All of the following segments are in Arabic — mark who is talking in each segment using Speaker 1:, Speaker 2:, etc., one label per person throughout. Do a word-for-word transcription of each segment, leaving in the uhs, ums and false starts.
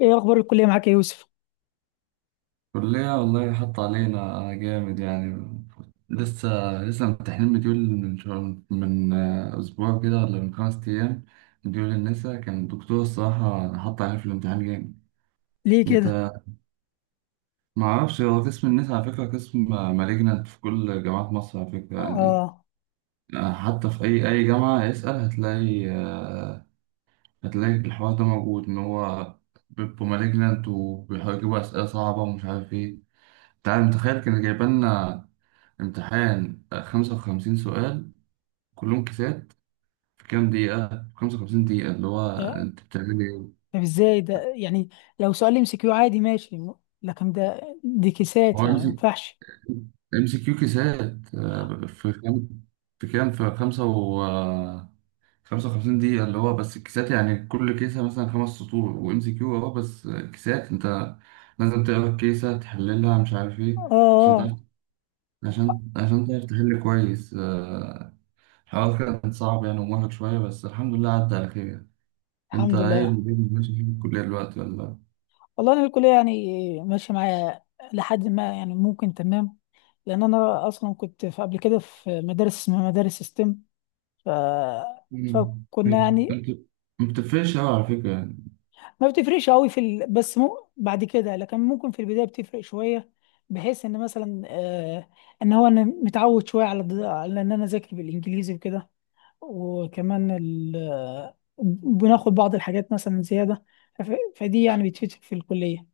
Speaker 1: ايه اخبار الكليه معاك يا يوسف؟
Speaker 2: كلية والله حط علينا جامد يعني. لسه لسه ممتحنين مديول من شهر من آه، أسبوع كده ولا من خمس أيام. مديول النسا كان الدكتور الصراحة حط علينا في الامتحان جامد.
Speaker 1: ليه كده؟
Speaker 2: أنت معرفش، هو قسم النسا على فكرة قسم مالجنت في كل جامعات مصر على فكرة يعني.
Speaker 1: اه.
Speaker 2: آه، حتى في أي أي جامعة اسأل، هتلاقي آه، هتلاقي الحوار ده موجود، إن هو بيبقوا مالجنت وبيحاولوا يجيبوا أسئلة صعبة ومش عارف إيه. تعال متخيل كان جايبالنا امتحان آه، خمسة وخمسين سؤال كلهم كيسات في كام دقيقة؟ خمسة وخمسين دقيقة، اللي هو
Speaker 1: إيه؟
Speaker 2: أنت بتعمل إيه؟
Speaker 1: طب ازاي ده يعني؟ لو سؤال ام سي كيو عادي ماشي، م- لكن ده دي
Speaker 2: هو
Speaker 1: كيسات، يعني
Speaker 2: ام
Speaker 1: ما
Speaker 2: سي
Speaker 1: ينفعش.
Speaker 2: ام سي كيو كيسات آه، في كام في كام، في خمسة و آه، خمسة وخمسين دقيقة، اللي هو بس الكيسات يعني، كل كيسة مثلا خمس سطور، وام سي كيو أهو بس كيسات. أنت لازم تقرا الكيسة تحللها مش عارف إيه
Speaker 1: اه،
Speaker 2: عشان تعرف،
Speaker 1: اه.
Speaker 2: عشان عشان تعرف تحل كويس. آه، الحوار كان صعب يعني ومرهق شوية، بس الحمد لله عدى على خير. انت
Speaker 1: الحمد
Speaker 2: ايه
Speaker 1: لله.
Speaker 2: اللي بيني ماشي في الكلية دلوقتي ولا؟
Speaker 1: والله انا الكليه يعني ماشيه معايا لحد ما، يعني ممكن تمام، لان انا اصلا كنت في قبل كده في مدارس اسمها مدارس ستيم. ف
Speaker 2: مم.
Speaker 1: فكنا يعني
Speaker 2: انت ما بتفرقش قوي على فكرة يعني.
Speaker 1: ما بتفرقش قوي في ال... بس مو... بعد كده، لكن ممكن في البدايه بتفرق شويه، بحيث ان مثلا آه ان هو انا متعود شويه على ض- على ان انا اذاكر بالانجليزي وكده. وكمان ال... آه، بناخد بعض الحاجات مثلا زياده، فف... فدي يعني بتفيد في الكليه.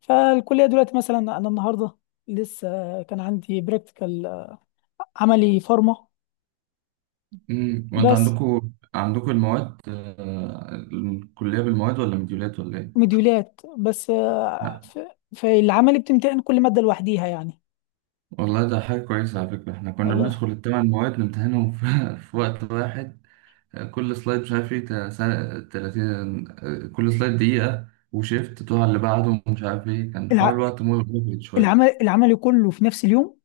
Speaker 1: فالكليه دلوقتي مثلا انا النهارده، لسه كان عندي براكتيكال، عملي فارما.
Speaker 2: مم. وانت
Speaker 1: بس.
Speaker 2: عندكوا، عندكوا المواد آه، الكلية بالمواد ولا مديولات ولا ايه؟
Speaker 1: مديولات بس. آه،
Speaker 2: لا
Speaker 1: ف... فالعملي بتمتحن كل ماده لوحديها يعني.
Speaker 2: والله ده حاجة كويسة على فكرة، احنا كنا
Speaker 1: والله.
Speaker 2: بندخل الثمان مواد نمتحنهم في, في وقت واحد. آه، كل سلايد مش عارف ايه تا- سا- تلاتين، آه، كل سلايد دقيقة وشيفت تروح على اللي بعده ومش عارف ايه، كان حوار الوقت مهم شوية.
Speaker 1: العمل العمل كله في نفس اليوم.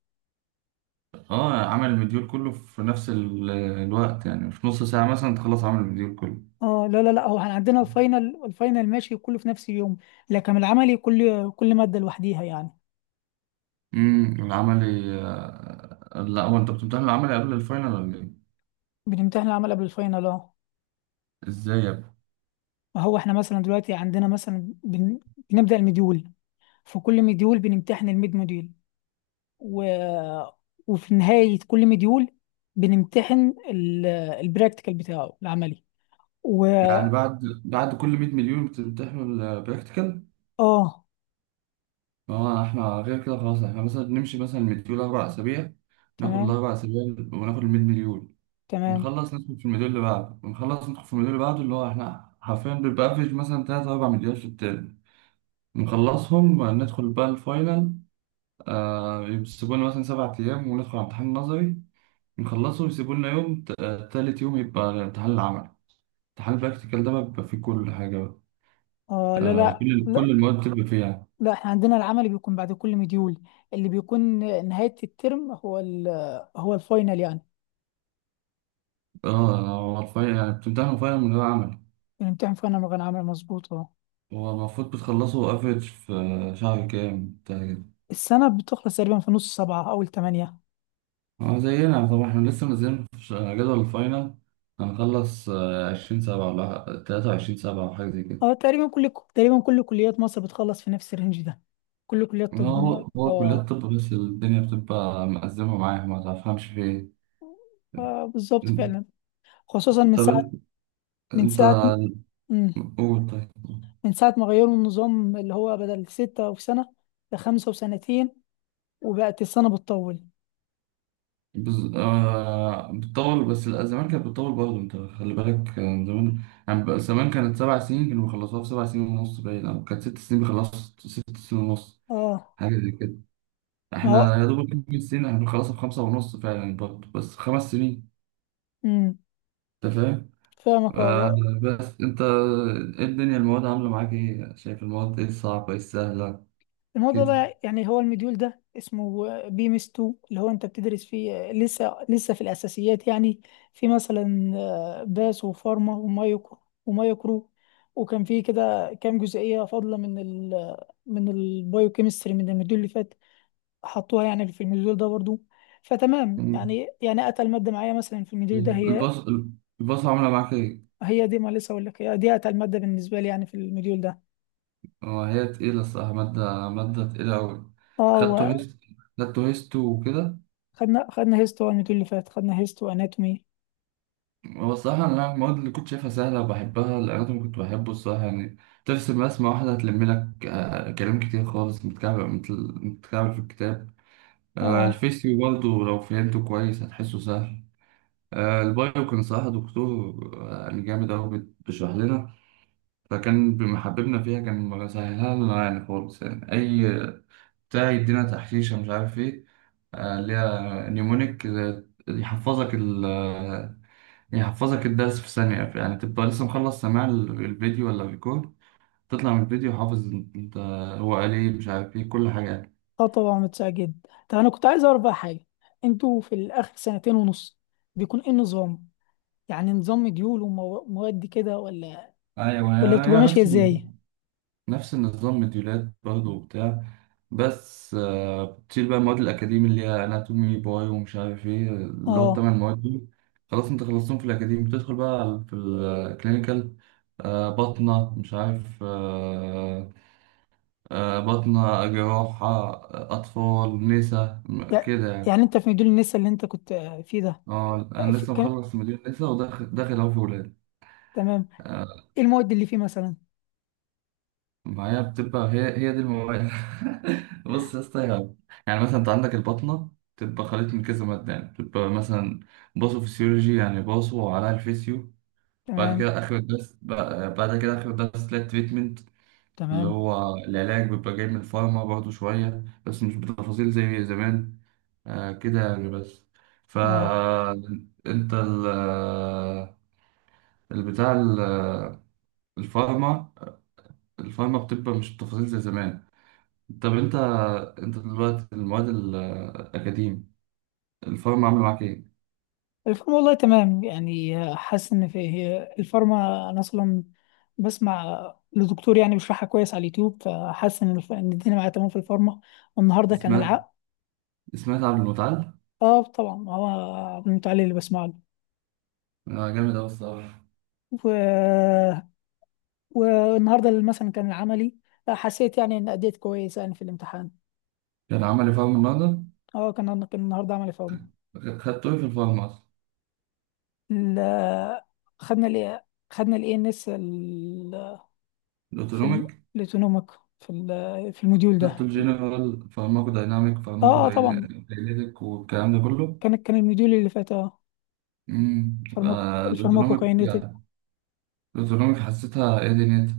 Speaker 2: اه، عمل المديول كله في نفس ال- الوقت يعني، في نص ساعة مثلا تخلص عمل المديول كله.
Speaker 1: اه، لا، لا، لا، هو احنا عندنا الفاينل الفاينل ماشي كله في نفس اليوم، لكن العملي كل كل مادة لوحديها يعني.
Speaker 2: امم العملي، آه، لا، هو انت بتمتحن العملي قبل الفاينل ولا ايه؟
Speaker 1: بنمتحن العمل قبل الفاينل، اه.
Speaker 2: ازاي يا ابني؟
Speaker 1: ما هو احنا مثلا دلوقتي عندنا مثلا بن... بنبدأ المديول، في كل مديول بنمتحن الميد موديول، و... وفي نهاية كل مديول بنمتحن ال... البراكتيكال بتاعه العملي. و
Speaker 2: يعني بعد بعد كل 100 مليون بتمتحنوا البراكتيكال؟
Speaker 1: اه،
Speaker 2: اه احنا غير كده خلاص، احنا مثلا بنمشي مثلا المديول أربع أسابيع، ناخد
Speaker 1: تمام،
Speaker 2: الأربع أسابيع وناخد ال 100 مليون،
Speaker 1: تمام.
Speaker 2: نخلص ندخل في المديول اللي بعده ونخلص ندخل في المديول اللي بعده، اللي هو احنا حرفيا بيبقى افريج مثلا تلاتة أربع مليون في الترم. نخلصهم ندخل بقى الفاينل. آه، يسيبوا لنا مثلا سبع أيام وندخل على امتحان نظري، نخلصه ويسيبوا لنا يوم ت- آه، تالت يوم يبقى الامتحان العملي. امتحان البراكتيكال ده بقى بيبقى فيه كل حاجة بقى،
Speaker 1: اه، لا،
Speaker 2: آه كل كل
Speaker 1: لا،
Speaker 2: المواد بتبقى فيه يعني.
Speaker 1: لا، احنا عندنا العمل بيكون بعد كل مديول، اللي بيكون نهاية الترم هو ال هو الفاينل يعني.
Speaker 2: اه هو الفاينل يعني بتمتحنوا فاينل من غير عمل.
Speaker 1: بنمتحن فاينل من غير عمل، مظبوط اه.
Speaker 2: هو المفروض بتخلصوا افريج في شهر كام بتاع كده؟
Speaker 1: السنة بتخلص تقريبا في نص سبعة، أول تمانية.
Speaker 2: اه زينا طبعا، احنا لسه منزلين في ش- جدول الفاينل. هنخلص عشرين سبعة ولا تلاتة وعشرين سبعة أو حاجة زي
Speaker 1: اه،
Speaker 2: كده.
Speaker 1: تقريبا كل تقريبا كل كليات مصر بتخلص في نفس الرينج ده، كل كليات طب.
Speaker 2: هو هو كليات
Speaker 1: اه،
Speaker 2: الطب بس الدنيا بتبقى مأزمة معايا، ما تفهمش في إيه.
Speaker 1: آه، بالظبط
Speaker 2: طب
Speaker 1: فعلا. خصوصا من ساعة
Speaker 2: انت،
Speaker 1: من
Speaker 2: انت
Speaker 1: ساعة مم.
Speaker 2: قول طيب.
Speaker 1: من ساعة ما غيروا النظام اللي هو بدل ستة في سنة لخمسة وسنتين، وبقت السنة بتطول.
Speaker 2: بز... آه... بتطول، بس لا، زمان كانت بتطول برضه، انت خلي بالك كان زمان يعني، بقى زمان كانت سبع سنين كانوا بيخلصوها في سبع سنين ونص باين، او كانت ست سنين بيخلصوا في ست سنين ونص،
Speaker 1: اه،
Speaker 2: حاجة زي كده.
Speaker 1: ما
Speaker 2: احنا
Speaker 1: هو.
Speaker 2: يا دوب خمس سنين، احنا بنخلصها في خمسة ونص فعلا برضه، بس خمس سنين.
Speaker 1: مم.
Speaker 2: انت فاهم.
Speaker 1: فاهمك،
Speaker 2: آه...
Speaker 1: اه.
Speaker 2: بس انت، ايه الدنيا، المواد عاملة معاك ايه، شايف المواد ايه الصعبة ايه السهلة
Speaker 1: الموضوع
Speaker 2: كده؟
Speaker 1: ده يعني هو المديول ده اسمه بيمس اتنين، اللي هو انت بتدرس فيه لسه لسه في الاساسيات يعني. في مثلا آه، باس وفارما ومايكرو، ومايكرو وكان في كده كام جزئيه فاضله من ال من البايوكيمستري من المديول اللي فات، حطوها يعني في المديول ده برضو. فتمام
Speaker 2: مم.
Speaker 1: يعني يعني اتقل ماده معايا مثلا في المديول ده هي.
Speaker 2: الباص، الباص عاملة معاك ايه؟
Speaker 1: هي دي، ما لسه اقول لك، هي دي اتقل ماده بالنسبه لي يعني في المديول ده.
Speaker 2: هو هي تقيلة الصراحة، مادة مادة تقيلة أوي.
Speaker 1: اه،
Speaker 2: خدته
Speaker 1: وخدنا،
Speaker 2: هيست خدته هيستو وكده.
Speaker 1: خدنا خدنا هيستو المديول اللي فات، خدنا هيستو اناتومي.
Speaker 2: هو الصراحة أنا المواد اللي كنت شايفها سهلة وبحبها، الأناتومي كنت بحبه الصراحة يعني، ترسم رسمة واحدة هتلم لك آه، كلام كتير خالص متكعب متل- متكعب في الكتاب. آه،
Speaker 1: اه،
Speaker 2: الفيسيو برضه لو فهمته كويس هتحسه سهل. آه، البايو كان صراحة دكتور آه، يعني جامد أوي، بت- بيشرح لنا، فكان بمحببنا فيها، كان مسهلها لنا يعني خالص يعني، أي بتاع يدينا تحشيشة مش عارف إيه، آه، اللي هي نيومونيك، آه، يحفظك ال آه، يحفظك الدرس في ثانية يعني، تبقى لسه مخلص سماع ال- الفيديو ولا الريكورد، تطلع من الفيديو حافظ. انت، هو قال ايه مش عارف ايه كل حاجة يعني.
Speaker 1: اه، طبعا، متسع جدا. طب انا كنت عايز اعرف بقى حاجه: انتوا في الاخر سنتين ونص بيكون ايه النظام؟ يعني نظام مديول ومواد كده، ولا
Speaker 2: ايوه،
Speaker 1: ولا
Speaker 2: هي
Speaker 1: بتبقى
Speaker 2: هي
Speaker 1: ماشيه
Speaker 2: نفس
Speaker 1: ازاي؟
Speaker 2: النظام، نفس النظام مديولات برضه وبتاع، بس آه، بتشيل بقى المواد الأكاديمي اللي هي أناتومي باي ومش عارف إيه، اللي هو
Speaker 1: اه،
Speaker 2: التمن مواد دول. خلاص أنت خلصتهم في الأكاديمي، بتدخل بقى على- في الكلينيكال، بطنة مش عارف آه، آه، بطنة جراحة آه، أطفال نسا م-
Speaker 1: يع-
Speaker 2: كده يعني.
Speaker 1: يعني انت في مديول النسا اللي انت كنت آه، فيه ده.
Speaker 2: اه
Speaker 1: آه،
Speaker 2: أنا
Speaker 1: في...
Speaker 2: لسه
Speaker 1: كم...
Speaker 2: مخلص مدير نسا وداخل، داخل أهو في ولاد.
Speaker 1: تمام.
Speaker 2: آه،
Speaker 1: ايه المواد اللي فيه مثلا؟
Speaker 2: معايا بتبقى هي هي دي المواد بص يا اسطى يا- يعني مثلا أنت عندك البطنة، بتبقى خليط من كذا مادة يعني، بتبقى مثلا باثوفيسيولوجي يعني باثو على الفيسيو. بعد
Speaker 1: تمام،
Speaker 2: كده آخر الدرس بقى- بعد كده آخر الدرس تلاقي تريتمنت، اللي
Speaker 1: تمام،
Speaker 2: هو العلاج بيبقى جاي من الفارما برضه شوية، بس مش بتفاصيل زي زمان. آه، كده يعني بس.
Speaker 1: اه.
Speaker 2: فانت البتاع ال- آه، الفارما الفارما بتبقى مش بتفاصيل زي زمان. طب انت، انت دلوقتي المواد الاكاديم، الفارما عامله معاك ايه؟
Speaker 1: الفارما والله تمام يعني، آه، حاسس ان في، هي الفارما انا اصلا بسمع لدكتور يعني بيشرحها كويس على اليوتيوب، فحاسس ان الف- إن الدنيا معايا تمام في الفارما. والنهارده كان
Speaker 2: سمعت
Speaker 1: العقد.
Speaker 2: سمعت عبد المتعال؟
Speaker 1: اه، طبعا، هو عبد علي اللي بسمع له.
Speaker 2: آه، جامد اوي الصراحه.
Speaker 1: و... والنهارده اللي مثلا كان العملي، حسيت يعني ان اديت كويس يعني في الامتحان.
Speaker 2: كان عمل لي فارما النهارده.
Speaker 1: اه، كان كان النهارده عملي في عمر.
Speaker 2: خدته ايه في الفارما اصلا؟
Speaker 1: ال... خدنا ال خدنا الاي ان اس في ال...
Speaker 2: الاوتونوميك.
Speaker 1: الاوتونوميك، في ال... في الموديول
Speaker 2: خدته
Speaker 1: ده.
Speaker 2: الجنرال فارماكو دايناميك، فارماكو
Speaker 1: اه، اه، طبعا،
Speaker 2: دايناميك والكلام ده كله.
Speaker 1: كان كان الموديول اللي فات اه.
Speaker 2: امم
Speaker 1: فارماكو،
Speaker 2: آه، الاوتونوميك
Speaker 1: الفارماكوكاينيتك.
Speaker 2: يعني، الزرونج حسيتها ايه دنيتها؟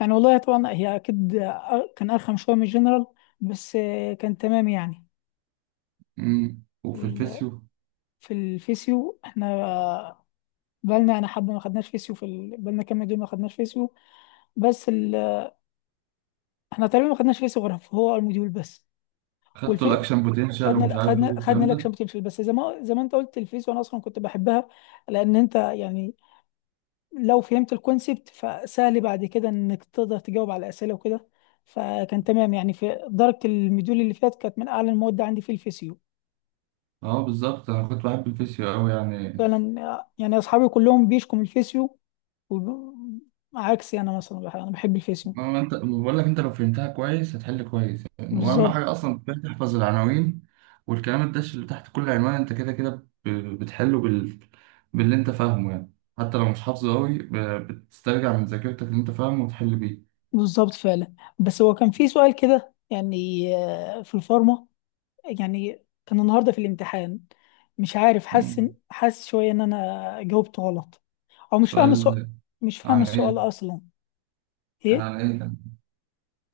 Speaker 1: يعني والله طبعا هي اكيد أ- كان ارخم شويه من الجنرال، بس آه، كان تمام يعني.
Speaker 2: مم. وفي
Speaker 1: ال-
Speaker 2: الفيسيو،
Speaker 1: في الفيسيو احنا بالنا، انا حبه ما خدناش فيسيو في ال... بالنا كام مديول ما خدناش فيسيو، بس ال... احنا تقريبا ما خدناش فيسيو غير هو المديول بس.
Speaker 2: خدته
Speaker 1: والفي
Speaker 2: الاكشن بوتنشال ومش
Speaker 1: خدنا
Speaker 2: عارف ايه
Speaker 1: خدنا خدنا
Speaker 2: والكلام
Speaker 1: لك
Speaker 2: ده.
Speaker 1: شامبيونشيب. بس زي ما زي ما انت قلت، الفيسيو انا اصلا كنت بحبها، لان انت يعني لو فهمت الكونسبت فسهل بعد كده انك تقدر تجاوب على الاسئله وكده، فكان تمام يعني، في درجه المديول اللي فات كانت من اعلى المواد عندي في الفيسيو.
Speaker 2: اه بالظبط، انا كنت بحب الفيسيو قوي يعني.
Speaker 1: فعلا، يعني اصحابي كلهم بيشكوا من الفيسيو، وب- عكسي انا مثلا، بح- انا بحب الفيسيو.
Speaker 2: ما هو انت بقول لك، انت لو فهمتها كويس هتحل كويس يعني، واهم
Speaker 1: بالظبط.
Speaker 2: حاجه اصلا كفاية تحفظ العناوين والكلام الدش اللي تحت كل عنوان، انت كده كده ب- بتحله بال... باللي انت فاهمه يعني، حتى لو مش حافظه قوي ب- بتسترجع من ذاكرتك اللي انت فاهمه وتحل بيه.
Speaker 1: بالظبط فعلا، بس هو كان في سؤال كده يعني آه، في الفارما يعني، كان النهارده في الامتحان. مش عارف، حاسس إن-
Speaker 2: مم.
Speaker 1: حاسس شويه ان انا جاوبت غلط، او مش فاهم السؤال،
Speaker 2: سؤال
Speaker 1: مش
Speaker 2: عن
Speaker 1: فاهم السؤال
Speaker 2: ايه؟
Speaker 1: اصلا.
Speaker 2: كان
Speaker 1: ايه؟
Speaker 2: عن ايه كان؟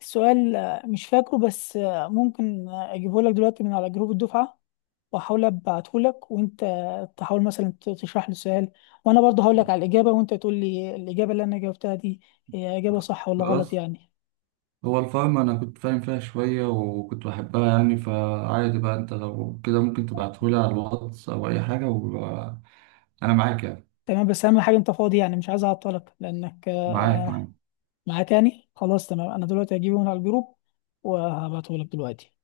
Speaker 1: السؤال آه، مش فاكره، بس آه، ممكن آه، اجيبه لك دلوقتي من على جروب الدفعه، واحاول ابعته لك، وانت تحاول مثلا ت- تشرح لي السؤال، وانا برضه هقول لك على الاجابه، وانت تقول لي الاجابه اللي انا جاوبتها دي هي اجابه صح ولا غلط
Speaker 2: خلاص،
Speaker 1: يعني.
Speaker 2: هو الفارما أنا كنت فاهم فيها شوية وكنت بحبها يعني، فعادي بقى، أنت لو كده ممكن تبعتهولي على الواتس أو أي حاجة وأنا معاك يعني.
Speaker 1: تمام، بس اهم حاجه انت فاضي، يعني مش عايز اعطلك لانك
Speaker 2: معاك،
Speaker 1: آه،
Speaker 2: معاك.
Speaker 1: معاك يعني. خلاص تمام، انا دلوقتي هجيبه من على الجروب، وهبعته لك دلوقتي.